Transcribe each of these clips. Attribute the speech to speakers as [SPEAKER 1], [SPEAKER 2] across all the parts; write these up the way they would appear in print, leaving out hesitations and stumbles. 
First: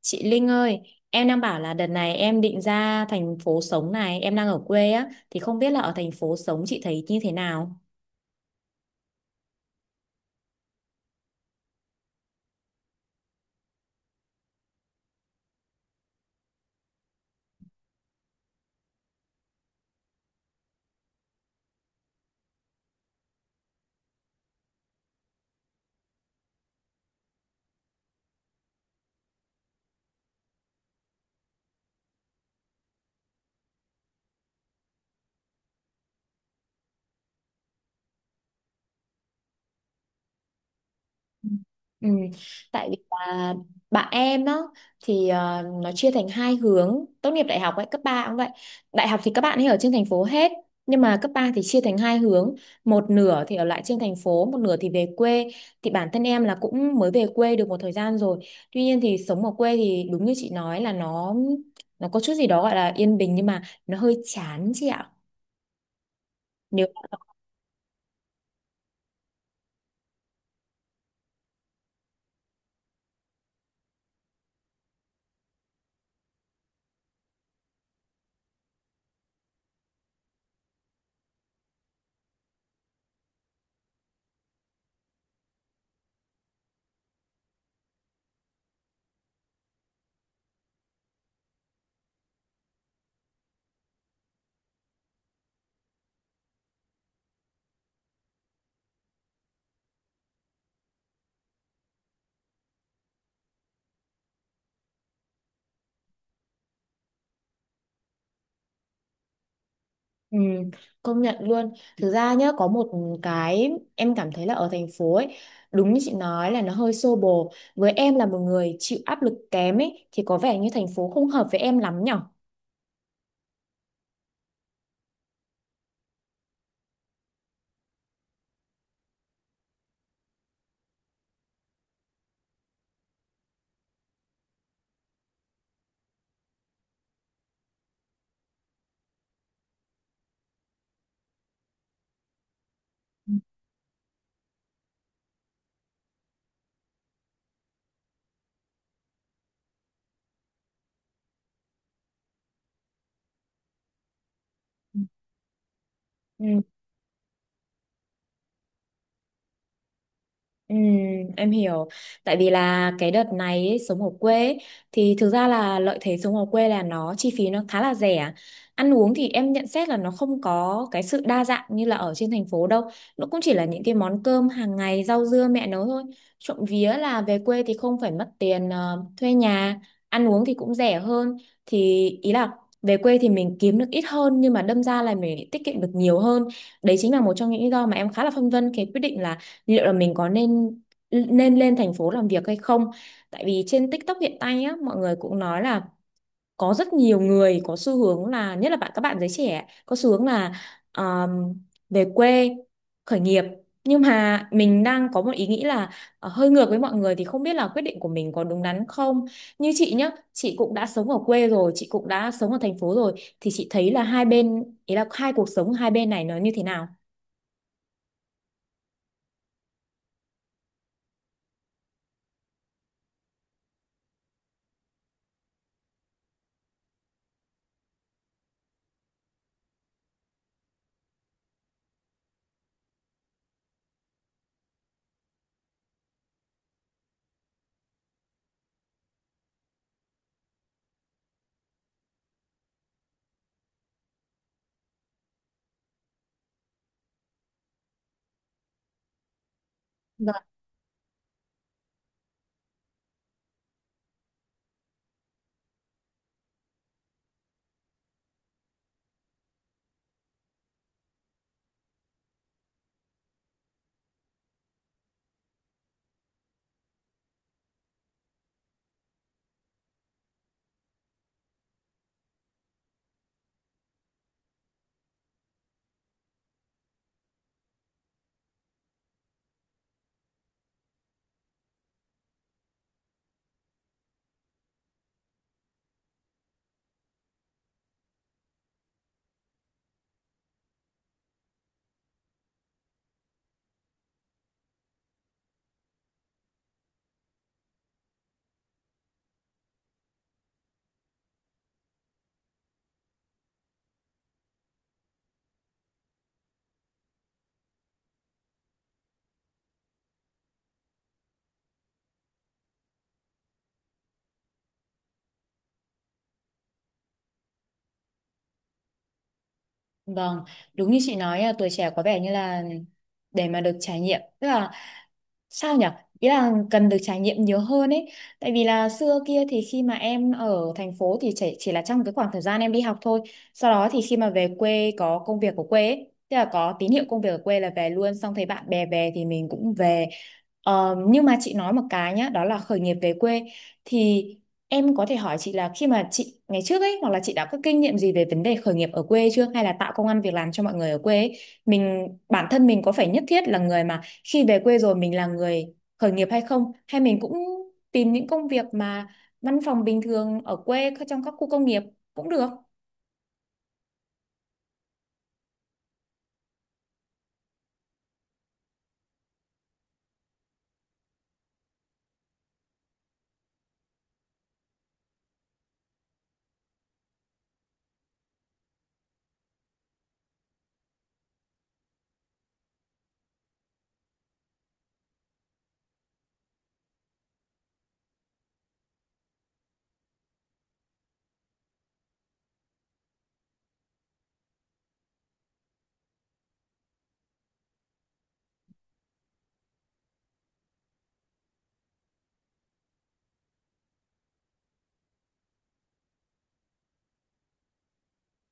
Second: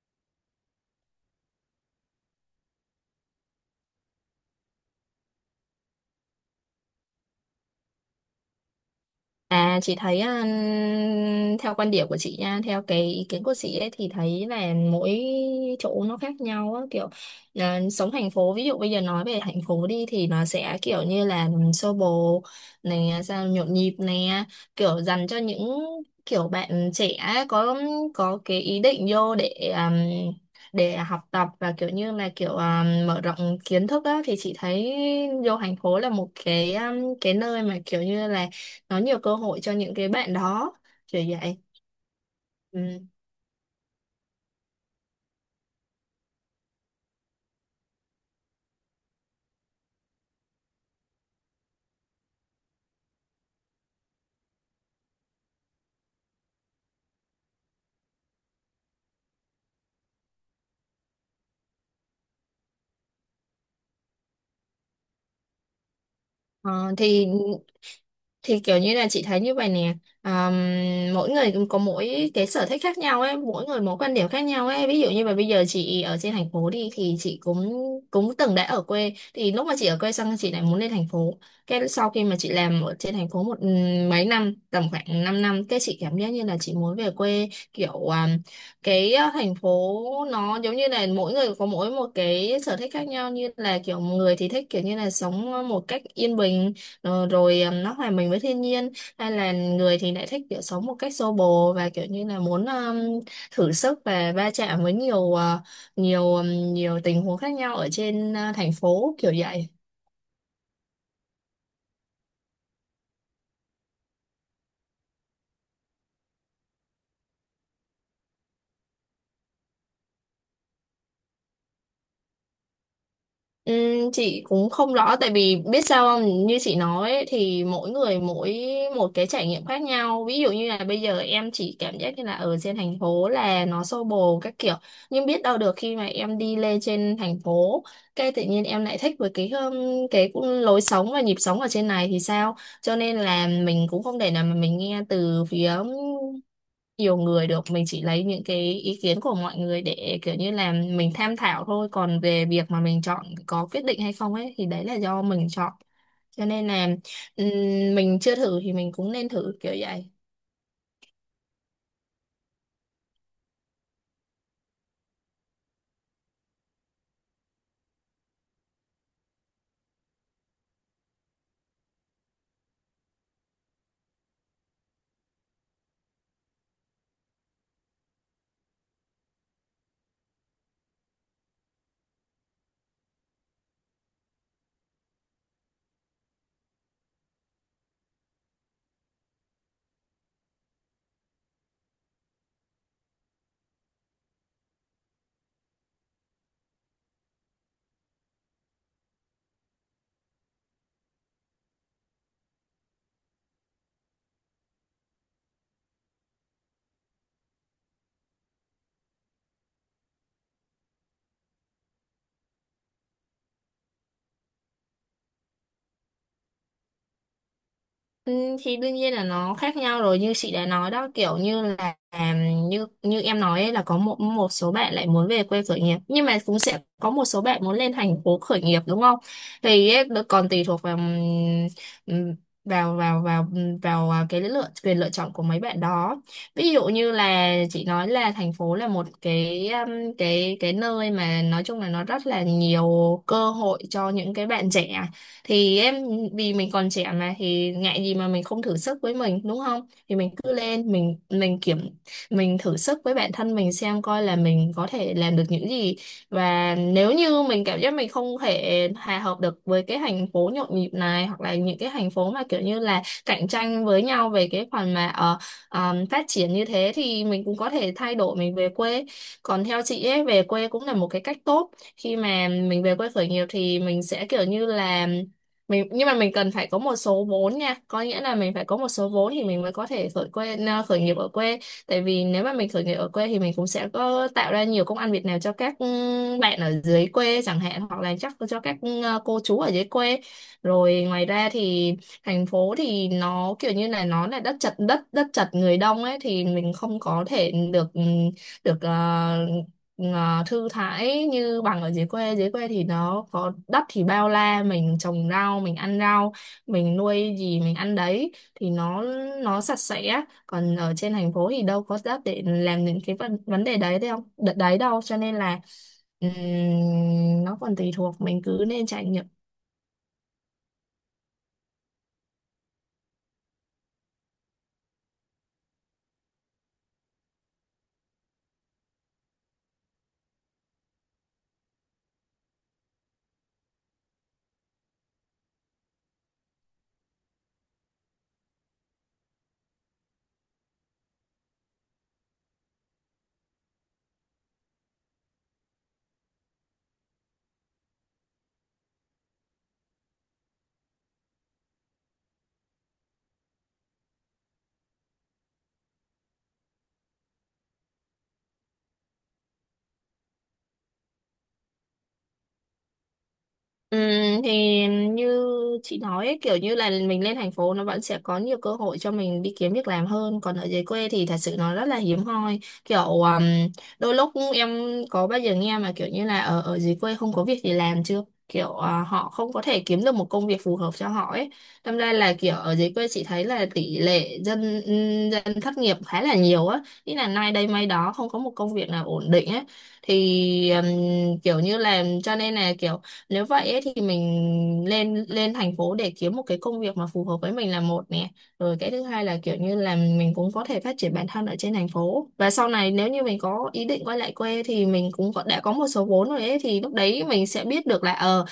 [SPEAKER 1] Chị Linh ơi, em đang bảo là đợt này em định ra thành phố sống này, em đang ở quê á, thì không biết là ở thành phố sống chị thấy như thế nào?
[SPEAKER 2] À, chị thấy à, theo quan điểm của chị nha, theo cái ý kiến của chị ấy thì thấy là mỗi chỗ nó khác nhau á, kiểu sống thành phố, ví dụ bây giờ nói về thành phố đi thì nó sẽ kiểu như là xô bồ này à, sao nhộn nhịp này, kiểu dành cho những kiểu bạn trẻ có có cái ý định vô à, để học tập và kiểu như là kiểu mở rộng kiến thức á, thì chị thấy vô thành phố là một cái nơi mà kiểu như là nó nhiều cơ hội cho những cái bạn đó, kiểu
[SPEAKER 1] Ừ.
[SPEAKER 2] vậy.
[SPEAKER 1] Ừ. Tại vì
[SPEAKER 2] Ừ.
[SPEAKER 1] là bạn em đó thì nó chia thành hai hướng. Tốt nghiệp đại học ấy, cấp 3 cũng vậy. Đại học thì các bạn ấy ở trên thành phố hết, nhưng mà cấp 3 thì chia thành hai hướng, một nửa thì ở lại trên thành phố, một nửa thì về quê. Thì bản thân em là cũng mới về quê được một thời gian rồi. Tuy nhiên thì sống ở quê thì đúng như chị nói là nó có chút gì đó gọi là yên bình, nhưng mà nó hơi chán chị ạ. Nếu.
[SPEAKER 2] Ờ, thì kiểu như là chị thấy như vậy nè. À, mỗi người cũng có mỗi cái sở thích khác nhau ấy, mỗi người mỗi quan điểm khác nhau ấy, ví dụ như là bây giờ chị ở trên thành phố đi thì chị cũng cũng từng đã ở quê, thì lúc mà chị ở quê xong chị lại muốn lên thành phố, cái sau khi mà chị làm ở trên thành phố một mấy năm, tầm khoảng 5 năm năm, cái chị cảm giác như là chị muốn về quê, kiểu cái thành phố nó giống như là mỗi người có mỗi một cái sở thích khác nhau, như là kiểu người thì thích kiểu như là sống một cách yên bình, rồi nó hòa mình với thiên nhiên, hay là người thì lại thích kiểu sống một cách xô bồ và kiểu như là muốn thử sức và va chạm với nhiều ờ, nhiều nhiều tình huống khác nhau ở trên thành phố, kiểu vậy.
[SPEAKER 1] Ừ, công nhận luôn. Thực ra nhá, có một cái em cảm thấy là ở thành phố ấy, đúng như chị nói là nó hơi xô bồ. Với em là một người chịu áp lực kém ấy, thì có vẻ như thành phố không hợp với em lắm nhở?
[SPEAKER 2] Chị cũng không rõ, tại vì biết sao không, như chị nói ấy, thì mỗi người mỗi một cái trải nghiệm khác nhau, ví dụ như là bây giờ em chỉ cảm giác như là ở trên thành phố là nó xô bồ các kiểu, nhưng biết đâu được khi mà em đi lên trên thành phố cái tự nhiên em lại thích với cái cũng lối sống và nhịp sống ở trên này thì sao, cho nên
[SPEAKER 1] Ừ.
[SPEAKER 2] là mình cũng không thể nào mà mình nghe từ phía nhiều người được, mình chỉ lấy những cái ý kiến của mọi người để kiểu như là mình tham khảo thôi, còn về việc mà mình chọn có quyết định hay không ấy thì đấy là do mình chọn,
[SPEAKER 1] Ừ.
[SPEAKER 2] cho nên là ừm, mình chưa thử thì mình cũng nên thử, kiểu vậy.
[SPEAKER 1] Ừ, em hiểu. Tại vì là cái đợt này ấy, sống ở quê ấy, thì thực ra là lợi thế sống ở quê là nó chi phí nó khá là rẻ. Ăn uống thì em nhận xét là nó không có cái sự đa dạng như là ở trên thành phố đâu. Nó cũng chỉ là những cái món cơm hàng ngày, rau dưa mẹ nấu thôi. Trộm vía là về quê thì không phải mất tiền thuê nhà, ăn uống thì cũng rẻ hơn. Thì ý là về quê thì mình kiếm được ít hơn, nhưng mà đâm ra là mình tiết kiệm được nhiều hơn. Đấy chính là một trong những lý do mà em khá là phân vân cái quyết định là liệu là mình có nên nên lên thành phố làm việc hay không. Tại vì trên TikTok hiện tại á, mọi người cũng nói là có rất nhiều người có xu hướng là, nhất là các bạn giới trẻ có xu hướng là um, về quê khởi nghiệp. Nhưng mà mình đang có một ý nghĩ là hơi ngược với mọi người, thì không biết là quyết định của mình có đúng đắn không. Như chị nhá, chị cũng đã sống ở quê rồi, chị cũng đã sống ở thành phố rồi, thì chị thấy là hai bên, ý là hai cuộc sống hai bên này nó như thế nào.
[SPEAKER 2] Ừ, thì đương nhiên là nó khác nhau rồi, như chị đã nói đó, kiểu như là như như em nói ấy, là có một một số bạn lại muốn về quê khởi nghiệp nhưng mà cũng sẽ có một số bạn muốn lên thành phố khởi nghiệp, đúng không, thì ấy, nó còn tùy thuộc vào ừm, vào vào vào vào à, cái lựa chọn của mấy bạn đó, ví dụ như là chị nói là thành phố là một cái nơi mà nói chung là nó rất là nhiều cơ hội cho những cái bạn trẻ, thì em, vì mình còn trẻ mà thì ngại gì mà mình không thử sức với mình đúng không, thì mình cứ lên mình thử sức với bản thân mình xem coi là mình có thể làm được những gì, và nếu như mình cảm giác mình không thể hòa hợp được với cái thành phố nhộn nhịp này hoặc là những cái thành phố mà kiểu như là cạnh tranh với nhau về cái phần mà phát triển như thế thì mình cũng có thể thay đổi mình về quê, còn theo chị ấy về quê cũng là một cái cách tốt, khi mà mình về quê khởi nghiệp thì mình sẽ kiểu như là mình, nhưng mà mình cần phải có một số vốn nha, có nghĩa là mình phải có một số vốn thì mình mới có thể khởi nghiệp ở quê, tại vì nếu mà mình khởi nghiệp ở quê thì mình cũng sẽ có tạo ra nhiều công ăn việc làm cho các bạn ở dưới quê chẳng hạn, hoặc là chắc cho các cô chú ở dưới quê, rồi ngoài ra thì thành phố thì nó kiểu như là nó là đất chật đất đất chật người đông ấy, thì mình không có thể được được thư thái như bằng ở dưới quê, dưới quê thì nó có đất thì bao la, mình trồng rau mình ăn rau, mình nuôi gì mình ăn đấy, thì nó sạch sẽ, còn ở trên thành phố thì đâu có đất để làm những cái vấn vấn đề đấy đâu, cho nên là nó còn tùy thuộc, mình cứ nên trải nghiệm.
[SPEAKER 1] Vâng, đúng như chị nói à, tuổi trẻ có vẻ như là để mà được trải nghiệm, tức là sao nhở? Ý là cần được trải nghiệm nhiều hơn ấy. Tại vì là xưa kia thì khi mà em ở thành phố thì chỉ là trong cái khoảng thời gian em đi học thôi. Sau đó thì khi mà về quê có công việc ở quê ấy, tức là có tín hiệu công việc ở quê là về luôn, xong thấy bạn bè về thì mình cũng về. Ờ, nhưng mà chị nói một cái nhá, đó là khởi nghiệp về quê, thì em có thể hỏi chị là khi mà chị ngày trước ấy, hoặc là chị đã có kinh nghiệm gì về vấn đề khởi nghiệp ở quê chưa, hay là tạo công ăn việc làm cho mọi người ở quê ấy? Mình, bản thân mình có phải nhất thiết là người mà khi về quê rồi mình là người khởi nghiệp hay không, hay mình cũng tìm những công việc mà văn phòng bình thường ở quê, trong các khu công nghiệp cũng được.
[SPEAKER 2] Ừ, thì như chị nói ấy, kiểu như là mình lên thành phố nó vẫn sẽ có nhiều cơ hội cho mình đi kiếm việc làm hơn, còn ở dưới quê thì thật sự nó rất là hiếm hoi, kiểu đôi lúc em có bao giờ nghe mà kiểu như là ở ở dưới quê không có việc gì làm chưa, kiểu họ không có thể kiếm được một công việc phù hợp cho họ ấy, đâm ra là kiểu ở dưới quê chị thấy là tỷ lệ dân dân thất nghiệp khá là nhiều á, ý là nay đây mai đó không có một công việc nào ổn định ấy, thì kiểu như là cho nên là kiểu, nếu vậy ấy, thì mình lên lên thành phố để kiếm một cái công việc mà phù hợp với mình là một nè. Rồi cái thứ hai là kiểu như là mình cũng có thể phát triển bản thân ở trên thành phố. Và sau này nếu như mình có ý định quay lại quê thì mình cũng có, đã có một số vốn rồi ấy, thì lúc đấy mình sẽ biết được là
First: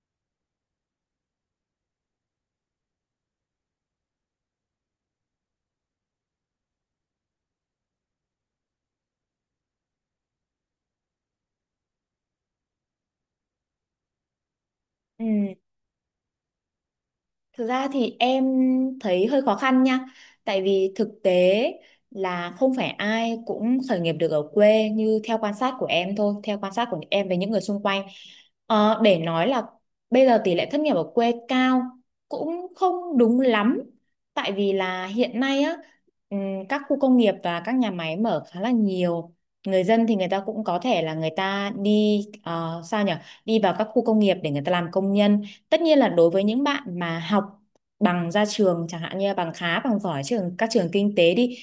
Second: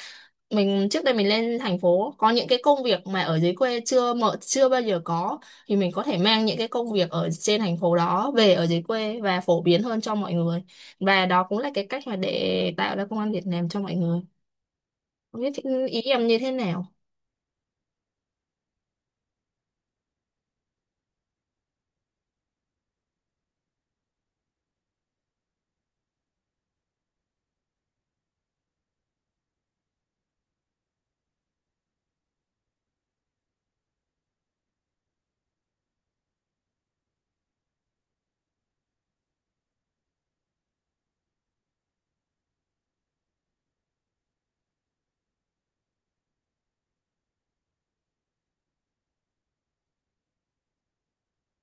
[SPEAKER 2] mình trước đây mình lên thành phố có những cái công việc mà ở dưới quê chưa mở chưa bao giờ có, thì mình có thể mang những cái công việc ở trên thành phố đó về ở dưới quê và phổ biến hơn cho mọi người. Và đó cũng là cái cách mà để tạo ra công ăn việc làm cho mọi người. Không biết
[SPEAKER 1] Ừ.
[SPEAKER 2] ý em như thế nào?
[SPEAKER 1] Thực ra thì em thấy hơi khó khăn nha, tại vì thực tế là không phải ai cũng khởi nghiệp được ở quê, như theo quan sát của em thôi, theo quan sát của em với những người xung quanh. Ờ, để nói là bây giờ tỷ lệ thất nghiệp ở quê cao cũng không đúng lắm, tại vì là hiện nay á, ừm, các khu công nghiệp và các nhà máy mở khá là nhiều. Người dân thì người ta cũng có thể là người ta đi sao nhỉ? Đi vào các khu công nghiệp để người ta làm công nhân. Tất nhiên là đối với những bạn mà học bằng ra trường, chẳng hạn như là bằng khá, bằng giỏi trường các trường kinh tế đi,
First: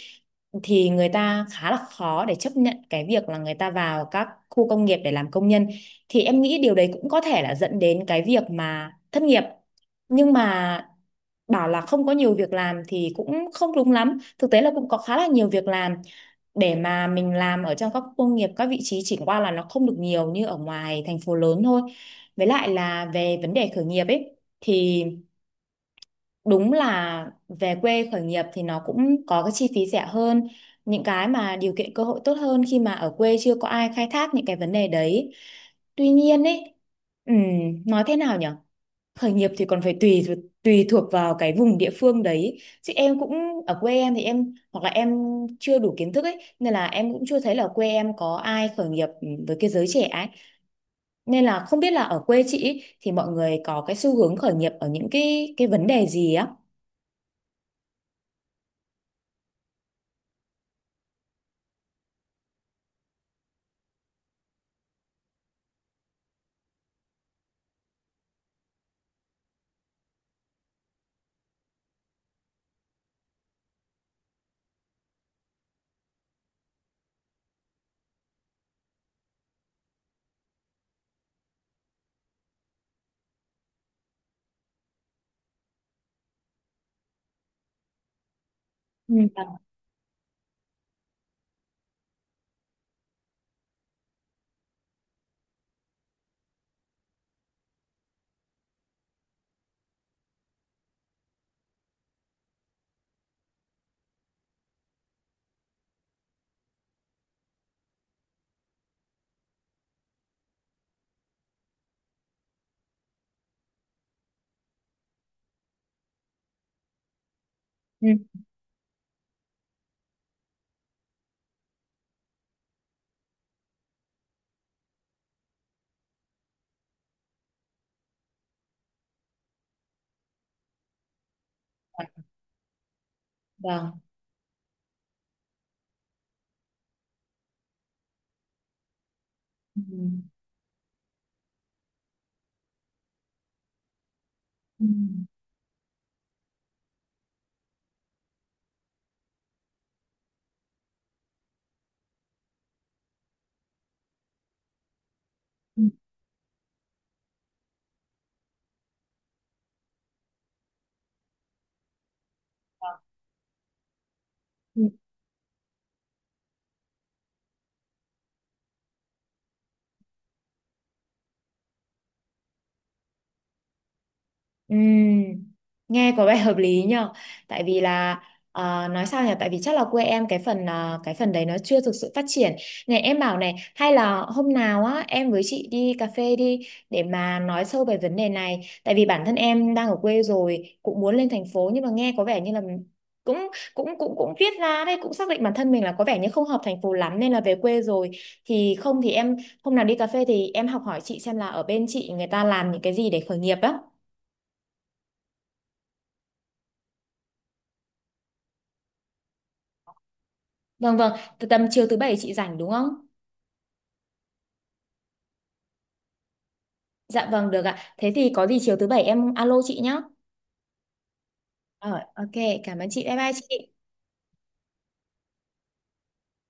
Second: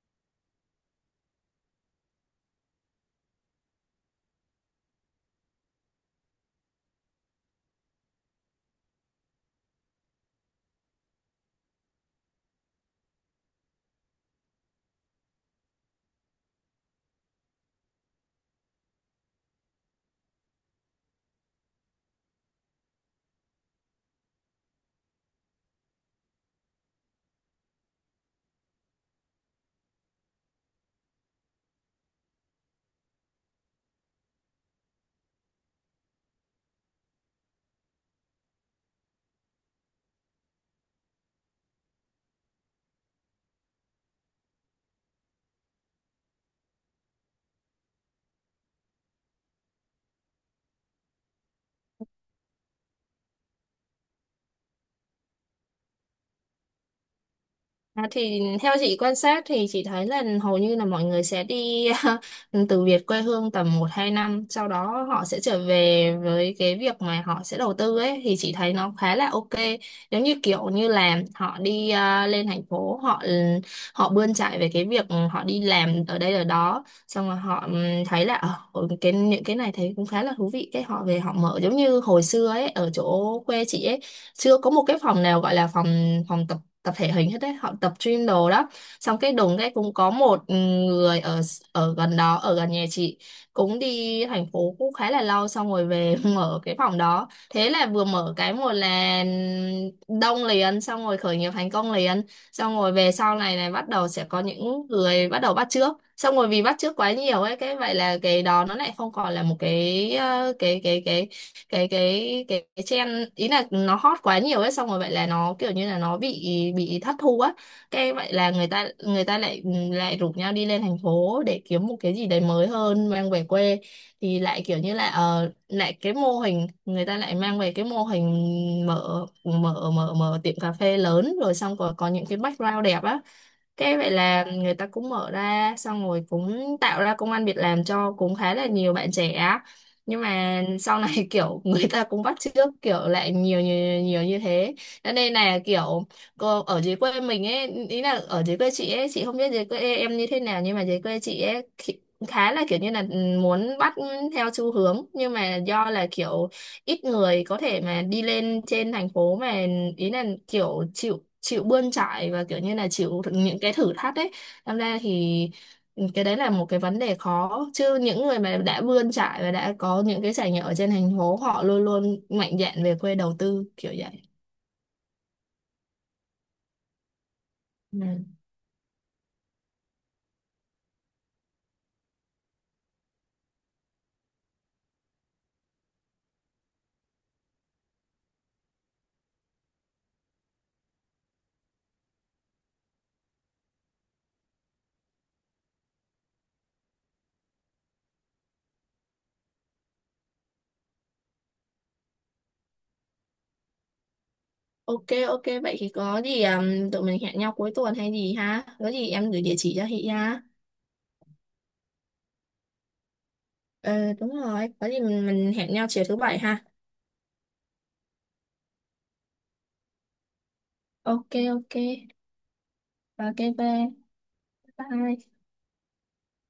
[SPEAKER 1] thì người ta khá là khó để chấp nhận cái việc là người ta vào các khu công nghiệp để làm công nhân. Thì em nghĩ điều đấy cũng có thể là dẫn đến cái việc mà thất nghiệp. Nhưng mà bảo là không có nhiều việc làm thì cũng không đúng lắm, thực tế là cũng có khá là nhiều việc làm để mà mình làm ở trong các khu công nghiệp, các vị trí chỉ qua là nó không được nhiều như ở ngoài thành phố lớn thôi. Với lại là về vấn đề khởi nghiệp ấy, thì đúng là về quê khởi nghiệp thì nó cũng có cái chi phí rẻ hơn, những cái mà điều kiện cơ hội tốt hơn khi mà ở quê chưa có ai khai thác những cái vấn đề đấy. Tuy nhiên ấy, ừm, nói thế nào nhỉ? Khởi nghiệp thì còn phải tùy thuộc vào cái vùng địa phương đấy. Chứ em cũng, ở quê em thì em hoặc là em chưa đủ kiến thức ấy, nên là em cũng chưa thấy là quê em có ai khởi nghiệp với cái giới trẻ ấy, nên là không biết là ở quê chị ý, thì mọi người có cái xu hướng khởi nghiệp ở những cái vấn đề gì á?
[SPEAKER 2] À, thì theo chị quan sát thì chị thấy là hầu như là mọi người sẽ đi từ Việt quê hương tầm một hai năm, sau đó họ sẽ trở về với cái việc mà họ sẽ đầu tư ấy, thì chị thấy nó khá là OK, giống như kiểu như là họ đi lên thành phố, họ họ bươn chải về cái việc họ đi làm ở đây ở đó xong rồi họ thấy là cái những cái này thấy cũng khá là thú vị, cái họ về họ mở, giống như hồi xưa ấy, ở chỗ quê chị ấy chưa có một cái phòng nào gọi là phòng phòng tập tập thể hình hết đấy, họ tập gym đồ đó,
[SPEAKER 1] Ừ.
[SPEAKER 2] xong cái
[SPEAKER 1] Vâng.
[SPEAKER 2] đùng cái cũng có một người ở ở gần đó, ở gần nhà chị, cũng đi thành phố cũng khá là lâu xong rồi về mở cái phòng đó, thế là vừa mở cái một là đông liền, xong rồi khởi nghiệp thành công liền, xong rồi về sau này này bắt đầu sẽ có những người bắt đầu bắt chước, xong rồi vì bắt chước quá nhiều ấy cái vậy là cái đó nó lại không còn là một cái trend, ý là nó hot quá nhiều ấy, xong rồi vậy là nó kiểu như là nó bị thất thu á,
[SPEAKER 1] Ừ.
[SPEAKER 2] cái vậy là người ta lại rủ nhau đi lên thành phố để kiếm một cái gì đấy mới hơn mang về quê, thì lại kiểu như là lại cái mô hình, người ta lại mang về cái mô hình mở mở mở mở tiệm cà phê lớn, rồi xong rồi có những cái background đẹp á, cái
[SPEAKER 1] Vâng.
[SPEAKER 2] vậy là người ta cũng mở ra xong rồi cũng tạo ra công ăn việc làm cho cũng khá là nhiều bạn trẻ á.
[SPEAKER 1] Ừ.
[SPEAKER 2] Nhưng mà sau này kiểu người ta cũng bắt chước kiểu lại nhiều nhiều nhiều như thế.
[SPEAKER 1] Ừ.
[SPEAKER 2] Cho nên là kiểu cô ở dưới quê mình ấy, ý là ở dưới quê chị ấy, chị không biết dưới quê em như thế nào nhưng mà dưới quê chị ấy khá là kiểu như là muốn bắt theo xu hướng, nhưng mà do là kiểu ít người có thể mà đi lên trên thành phố mà, ý là kiểu chịu chịu bươn chải và kiểu như là chịu những cái thử thách đấy. Làm
[SPEAKER 1] Ừ.
[SPEAKER 2] ra thì cái đấy là một cái vấn đề khó, chứ những người mà đã bươn chải và đã có những cái trải nghiệm ở trên thành phố họ luôn luôn mạnh dạn về quê đầu tư, kiểu vậy.
[SPEAKER 1] Ừm, nghe có vẻ hợp lý nhờ. Tại vì là
[SPEAKER 2] Ừ.
[SPEAKER 1] nói sao nhỉ, tại vì chắc là quê em cái phần đấy nó chưa thực sự phát triển. Này em bảo này, hay là hôm nào á em với chị đi cà phê đi, để mà nói sâu về vấn đề này. Tại vì bản thân em đang ở quê rồi cũng muốn lên thành phố, nhưng mà nghe có vẻ như là cũng, cũng cũng cũng viết ra đây, cũng xác định bản thân mình là có vẻ như không hợp thành phố lắm, nên là về quê rồi. Thì không thì em, hôm nào đi cà phê thì em học hỏi chị xem là ở bên chị người ta làm những cái gì để khởi nghiệp á.
[SPEAKER 2] OK, OK, vậy thì có gì tụi mình hẹn nhau cuối tuần hay gì ha, có gì em gửi địa chỉ cho chị ha.
[SPEAKER 1] Vâng, vâng, từ tầm chiều thứ bảy chị rảnh đúng không?
[SPEAKER 2] Ờ, đúng rồi, có gì mình hẹn nhau chiều thứ bảy ha.
[SPEAKER 1] Dạ vâng, được ạ. Thế thì có gì chiều thứ bảy em alo chị nhé.
[SPEAKER 2] OK. OK.
[SPEAKER 1] Ờ, ok, cảm ơn chị. Bye bye
[SPEAKER 2] OK,
[SPEAKER 1] chị.
[SPEAKER 2] bye bye.